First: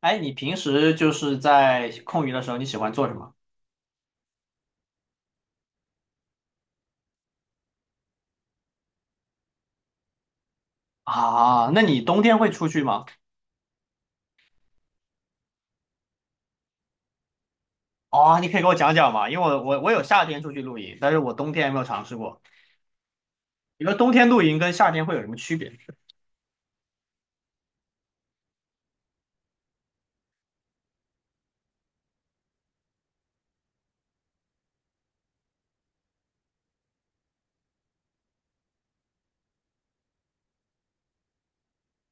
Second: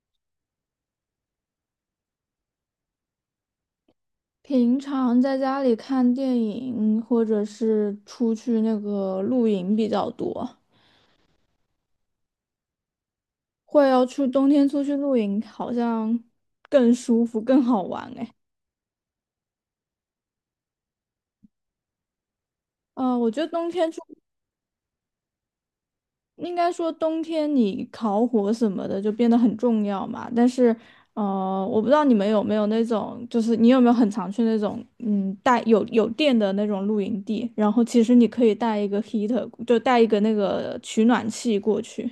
哎，你平时就是在空余的时候，你喜欢做什么？平常在家里看电影，或者是出去那个露营比较多。啊？那你冬天会出去吗？会要去冬天出去露营，好像更舒服、更好玩哎。哦，你可以给我讲讲吗？因为我有夏天出去露营，但是我冬天也没有尝试过。我觉得冬你天说出，冬天露营跟夏天会有什么区别？应该说冬天你烤火什么的就变得很重要嘛。但是，我不知道你们有没有那种，就是你有没有很常去那种，带有电的那种露营地，然后其实你可以带一个 heater，就带一个那个取暖器过去。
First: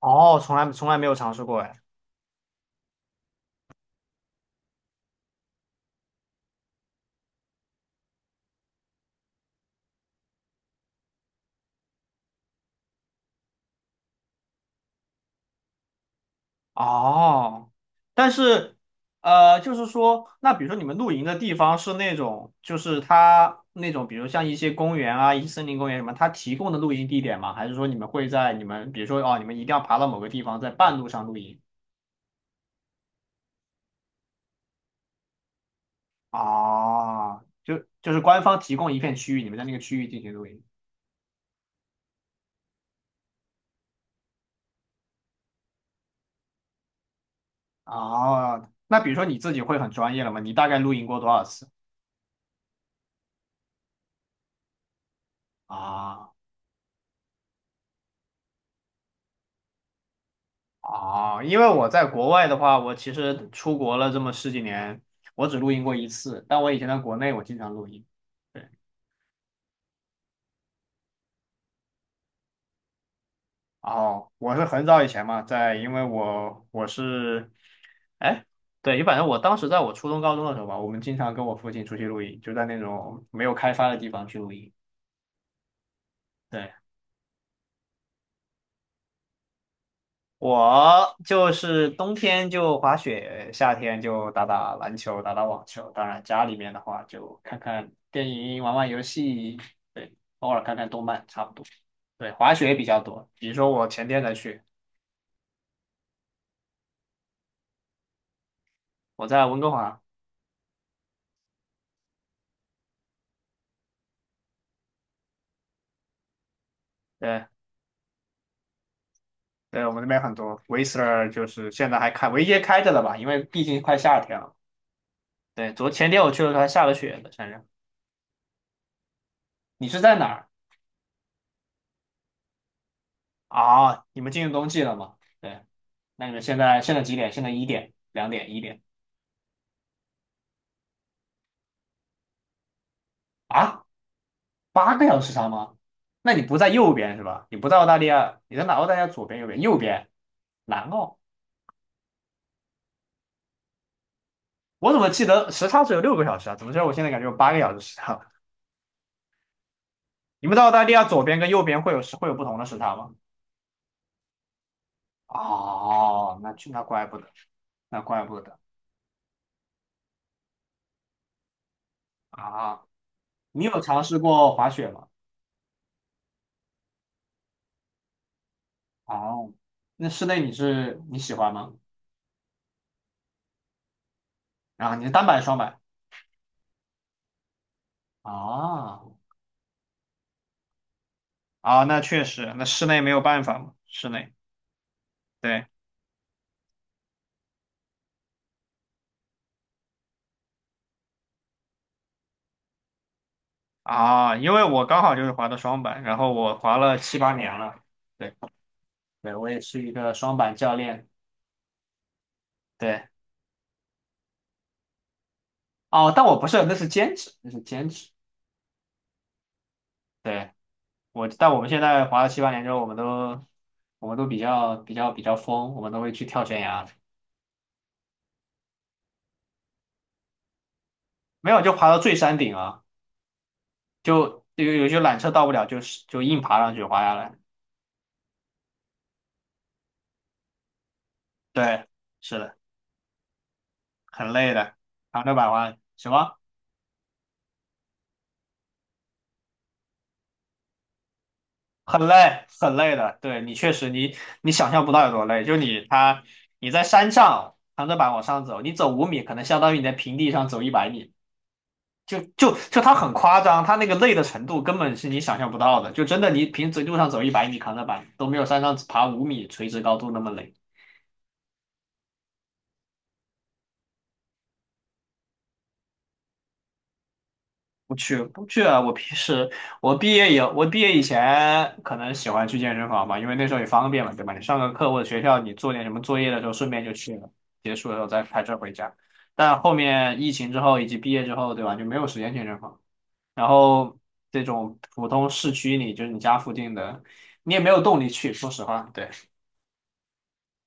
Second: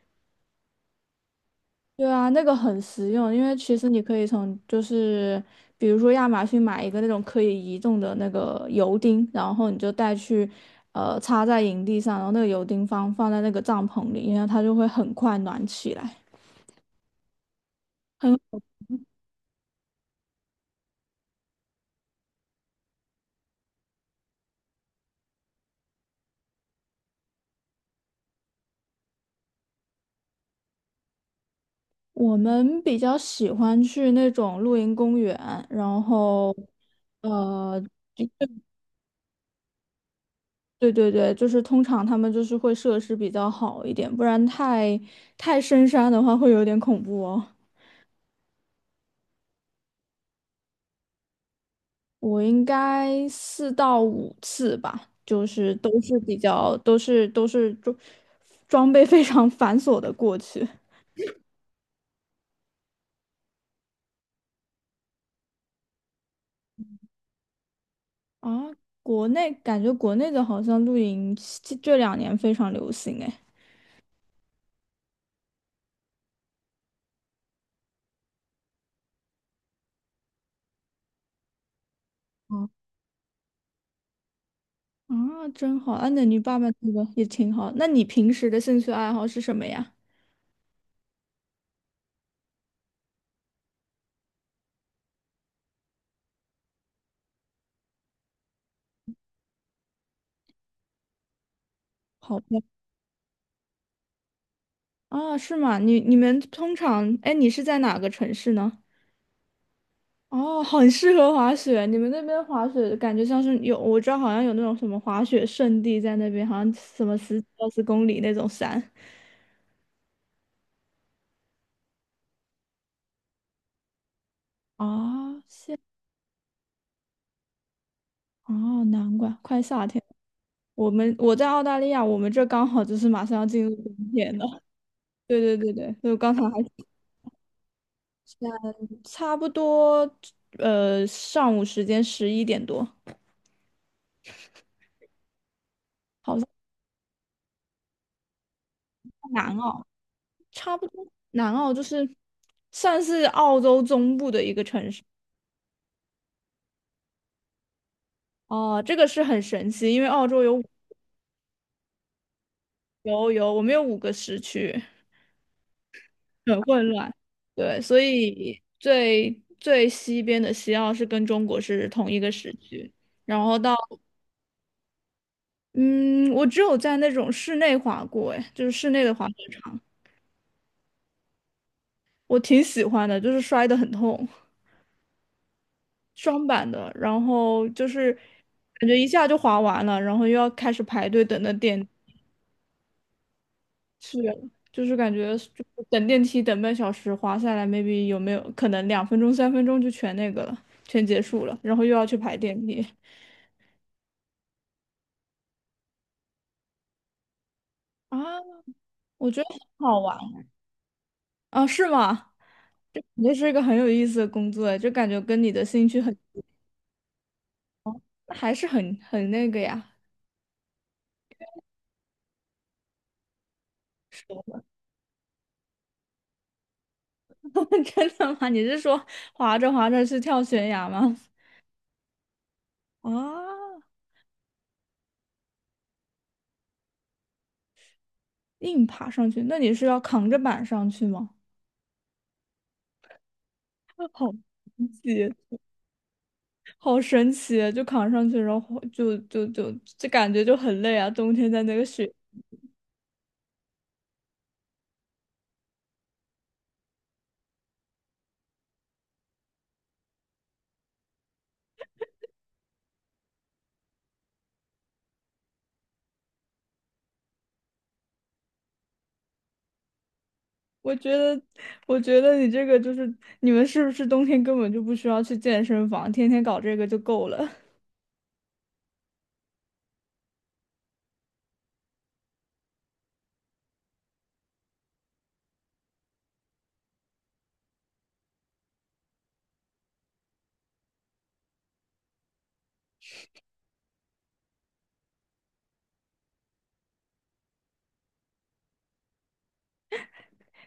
哦，从来没有尝试过哎。对啊，那个很实用，因为其实你可以从就是比如说亚马逊买一个那种可以移动的那个油钉，然后你就带去插在营地上，然后那个油钉放在那个帐篷里，因为它就会很快暖起来。哦，但很，是就是说，那比如说你们露营的地方是那种，就是它那种，比如像一些公园啊、一些森林公园什么，它提供的露营地点吗？还是说你们会在你们，比如说哦，你们一定要爬到某个地方，在半路上露营？我们比较喜欢去那种露营公园，然后啊，就呃，就是官方提供一片区域，你们在那个区域进行录音。对对对，就是通常他们就是会设施比较好一点，不然太深山的话会有点恐怖哦。啊，那比如说你自己会很专业了吗？你大概录音过多少次？我应该4到5次吧，就是都是啊。比较都是装备非常繁琐的过去因为我在国外的话，我其实出国了这么十几年，我只录音过一次，但我以前在国内我经常录音。啊。对。国内感觉国内的好像露营这两年非常流行哎。哦，我是很早以前嘛，在因为我是，哎，对，反正我当时在我初中高中的时候吧，我们经常跟我父亲出去录音，就在哦，那种没有开发的地方去录音。啊，真好！啊，那你爸爸对，那个也挺好。那你平时的兴趣爱好是什么呀？我就是冬天就滑雪，夏天就打打篮球、打打网球。当然，家里面的话就看看电影、玩玩游戏，对，偶尔看看动漫，差不多。对，好滑的。雪比较多。比如说我前天才去，啊，是吗？你们通常，哎，你是在哪个城市呢？我在温哥华。哦，很适合滑雪。你们那边滑雪感觉像是有，我知道好像有那种什么滑雪圣地在那边，好像什么十对，几二十公里那种山。对，我们那边很多 Whistler，就是现在还开，唯一开着了吧，因为毕竟快夏天了。啊。对，是昨前天我去的时候还下了雪的，反正。哦，难怪快夏你是天了。在哪儿？我在澳大利亚，我们这刚好就是马上要进入冬啊？你们天进入了。冬季了吗？对对对，对对，就那你刚才们现还在现在几点？现在一点、两点、一点。差不多，上午时间11点多。啊？八个小时差吗？好那像你在不在右边是吧？你不在澳大利亚，你在哪？澳大利亚左边、右南边、右澳，边，差南不多。澳。南澳就是算是澳洲中部的一个城我怎市。么记得时差只有6个小时啊？怎么知道我现在感觉有八个小时时差？哦，这个是很神奇，因为澳洲你有们五在澳大利亚左边跟右边会有时会有不同的时差吗？有有，我们有五个时区，哦，那很去那混怪乱。不得，对，所那怪不得以最最西边的西澳是跟中国是同一个时啊！区，然后你到有尝试过滑雪吗？嗯，我只有在那种室内滑过，哎，就是室内的滑雪哦，场。那室内你是你喜欢吗？我挺喜欢的，就是摔得很痛。啊，你是单板双板？双板的，然后就是感觉啊。一下就滑完了，然后又要开始排队等那啊，点那确实，那室内没有办法嘛，室是，内就是感觉就对。等电梯等半小时，滑下来，maybe 有没有可能2分钟、3分钟就全结束了，然后又要去排电梯啊，因为我刚好就是滑的双板，然后我滑了七八年了。对，啊？我对，觉得我也是很一好个玩双板教练。啊，是吗？这对，肯定是一个很有意思的工作哎，就感觉跟你的兴趣哦，很，但我不是，那是兼职，那是兼职。还是很那个呀。对，我，但我们现在滑了七八年之后，我们都，我们是都比吗？ 较比较比较疯，我们都会去跳悬崖，真的吗？你是说滑着滑着去跳悬崖吗？没有就爬到最山顶啊，啊，就有有些缆车到不了，就是就硬爬上去滑下来。硬爬上去？那你是要扛着板上去吗？对，是的，好很累的，神长奇！着板滑什么？好神奇，就扛上去，然后就感觉就很累啊，冬天在那个很雪。累，很累的。对你确实你，你想象不到有多累。就你他，你在山上扛着板往上走，你走五米，可能相当于你在平地上走一百米。就就就它很夸张，它那个累的程度根本是你想象不到的。就真的你平时路上走一百米扛着板都没有山上爬五米垂直高度那么累。我觉得，我觉得你这个就是你们是不是冬天根本就不需要去健身房，天天搞这个就够了。不去不去啊！我平时我毕业以前可能喜欢去健身房吧，因为那时候也方便嘛，对吧？你上个课或者学校你做点什么作业的时候，顺便就去了，结束了之后再开车回家。但后面疫情之后以及毕业之后，对吧？就没有时间健身房，然后这种普通市区里，就是你家附近的，你也没有动力去。说实话，对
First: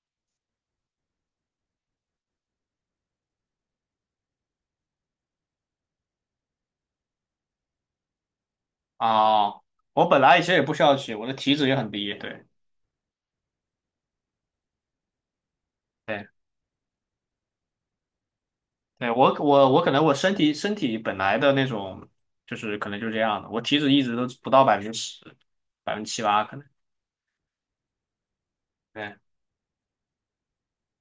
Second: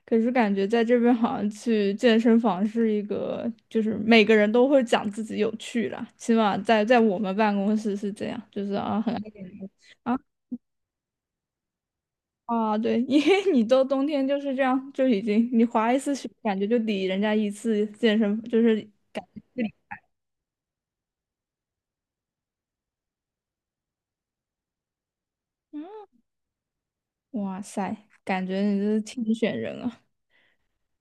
可是感觉在这边好像去健身房是一个，就是每个人都会讲自己有趣啦，起码在我们办公室是这样，就是啊很啊，我啊本来以前也不需要去，我的体脂也很低，对。啊对，因为你到冬天就是这样，就已经你滑一次对。雪，感觉就抵人家一次健身，就是。对，我可能我身体本来的那种就是可能就这样的，我体脂一直都不到10%，百分之七八可能。哇塞，感觉你这是对天选人啊，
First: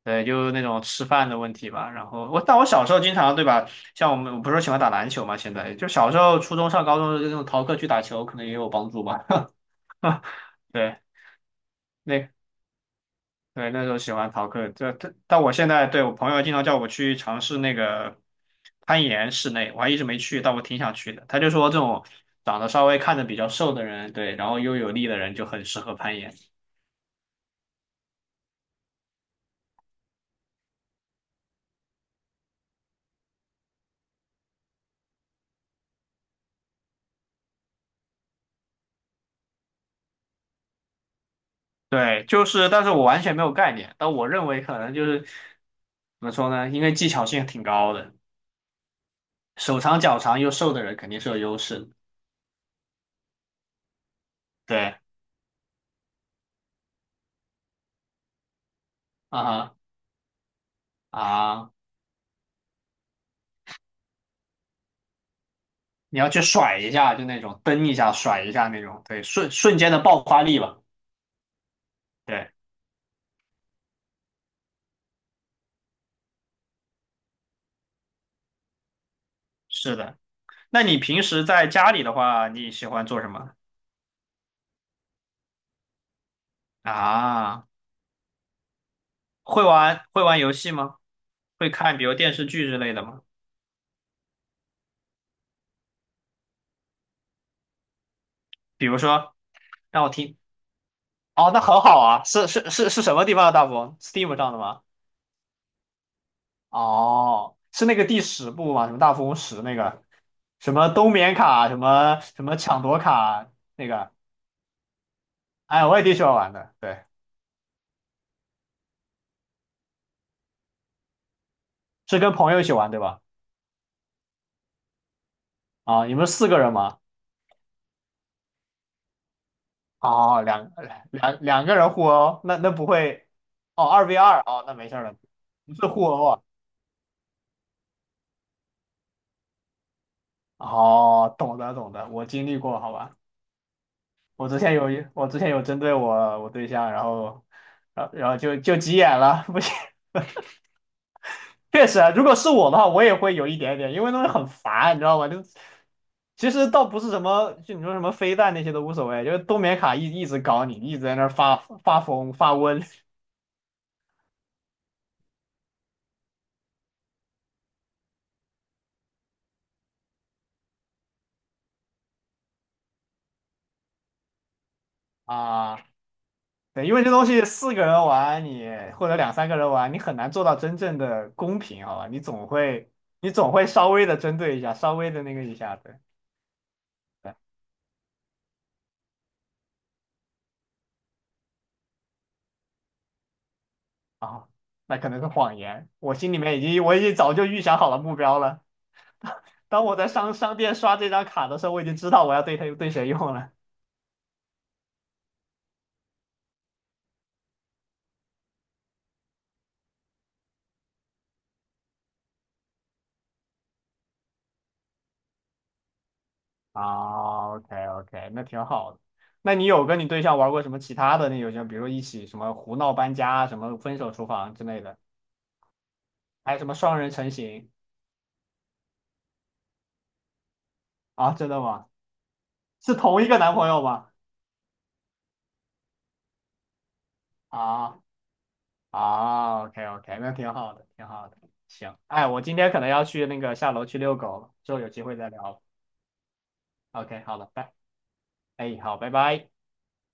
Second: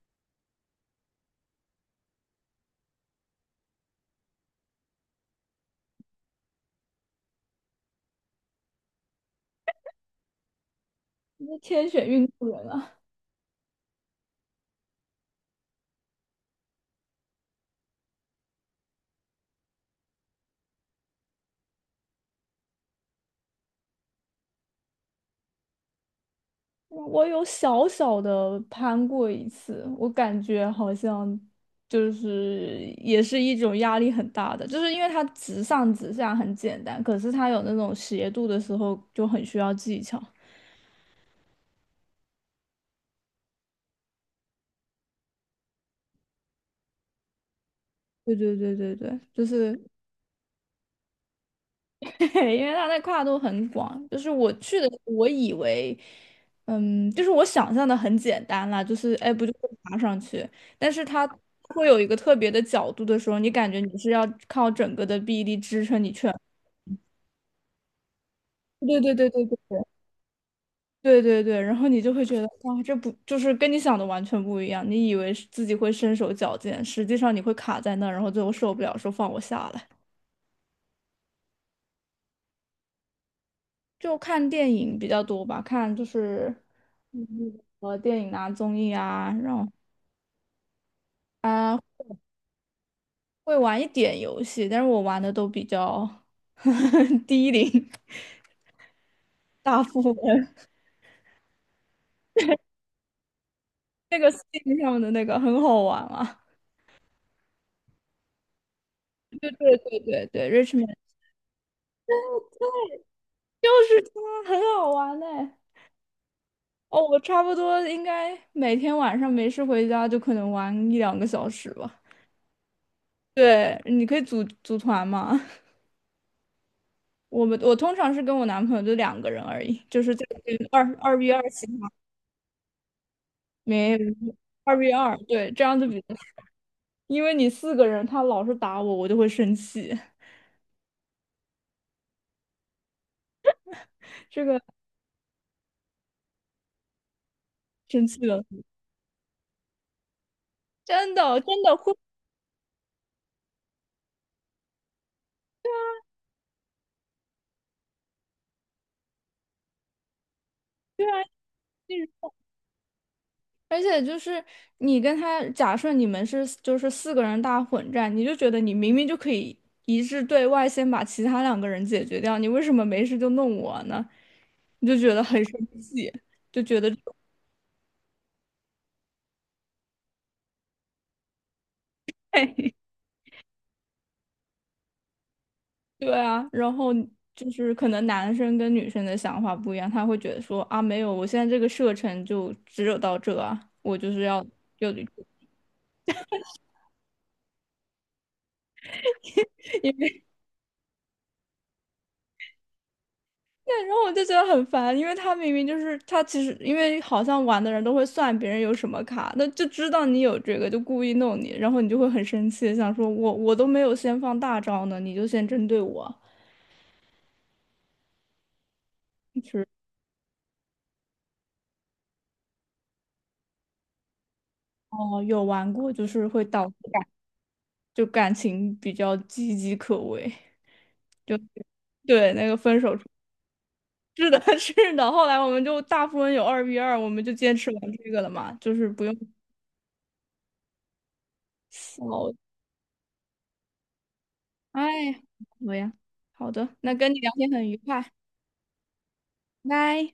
对，就那种吃饭的问题吧。然后我但我小时候经常对吧，像我们我不是喜欢打篮球嘛，现在就小时候初中上高中的时候那种逃课去打球，可能也有帮助吧。对，你是天选运那动员啊！对，那时候喜欢逃课，但我现在对我朋友经常叫我去尝试那个攀岩室内，我还一直没去，但我挺想去的。他就说这种长得稍微看着比较瘦的人，对，然后又有力的人就很适合攀岩。我有小小的攀过一次，我感觉好像就是也是一种压力很大的，就是因为它直上直下很简单，可是它有那种斜度的时候就很需要技巧。对，就是，但是我完全没有概念，但我认为可能就是怎么说呢？因为技巧性挺高的，对对对对对，就是。 手长脚长又瘦的人肯定是有优势的。对，因为它的跨度很广，就是我去的时对，候，我以为，就是我想象的很简单啦，就是哎，啊不就是哈。爬上去，但是它啊，会有一个特别的角度的时候，你感觉你是要靠整个的臂力支撑你你去，要去甩一下，就那种蹬一下甩一下那对种，对对，对对瞬瞬对间的爆发力吧。对对对对，然后你就会觉得对。哇，这不就是跟你想的完全不一样，你以为是自己会身手矫健，实际上你会卡在那儿，然后最后受不了，说放我下来。是的，那你平时在家里的话，你喜欢做什么？就看电影比较多吧，看就是啊？电影啊、综艺啊，然会后玩会玩游戏吗？会啊、看比如电视剧之类的吗？会玩一点游戏，但是我玩的都比较 低龄。比如说，大富让我听。翁，哦，那很好啊，是是是是什么地方的大富翁那个 ？Steam 上的 Steam 吗？上面的那个很好玩啊。哦，是那个第10部吗？什么大富翁对十那对对个，对对什么，Richmond 冬眠卡，什么什么抢夺卡就那是个，它，很好玩哎、哎，我也挺喜欢玩的。哦，对，我差不多应该每天晚上没事回家就可能玩一两个小时吧。是跟朋友一起玩对吧？对，你可以组团嘛。啊，你们四个人吗？我通常是跟我男朋友就两个人而已，就是在哦，两二 v 两二两个情况，人互殴，那那不会哦，没二 v 二哦，那二 没 v 事儿了，二，对，这不样就是比互较，殴啊。因为你四个人，他老是打我，我就会生气，哦，懂得懂得，我经历过，好吧。这个我之前有针对我对象，然后，生然后气然后了，就急眼了，不行。真的真的确会，实啊如果是我的话，我也会有一点点，因为那东西很烦，你知道吗？就其实倒不是什么，就你说什么飞弹那些都无所谓，就是冬眠卡一直搞你，一直对在啊，那儿发就发是疯发瘟。 而且就是你跟他，假设你们是就是四个人大混战，你就觉得你明明就可以一致对外，先把其他两个人解决掉，你为什么没事就弄我呢？你就觉得 很生啊。气，就觉对，得。因为这东西四个人玩你，或者两三个人玩，你很难做到真正的公平，好吧？你总会，你总会稍微的针对一下，稍微的那个一下对对啊，然后对，就是可能男生跟女生的想法不一样，他会觉得说啊，没有，我现在这个射程就只有到这啊，我就是要啊、就，那对，可能是谎言。我心里面已经，我已经早就预想好了目标了。当我在商店刷这张卡的时候，我已经知道我要对他对谁用了。然后我就觉得很烦，因为他明明就是他其实因为好像玩的人都会算别人有什么卡，那就知道你有这个，就故意弄你，然后你就会很生气，想说我都没有先放大招呢，你就先针对我。啊，OK OK，那挺好的。那你有跟你对象玩过什么其他的那游戏吗？比如一起什么胡闹搬家啊、什么分手厨房之类的，哦，有玩过，就是会还有导什致么双人成行。感情比较岌岌可危，啊？就真的吗？对那个分是手。同一个男朋友吗？是的，是的。后来我们就大富翁有二 v 二，我们就坚持玩啊。这个了嘛，就是不用啊，OK OK，那挺好的，挺好的。行，哎，扫。我今天可能要去那个下楼去遛狗了，之后有哎机呀，会再聊。好呀，好的，那跟你 OK，聊好了，天很拜，愉快，哎，好，拜拜。拜。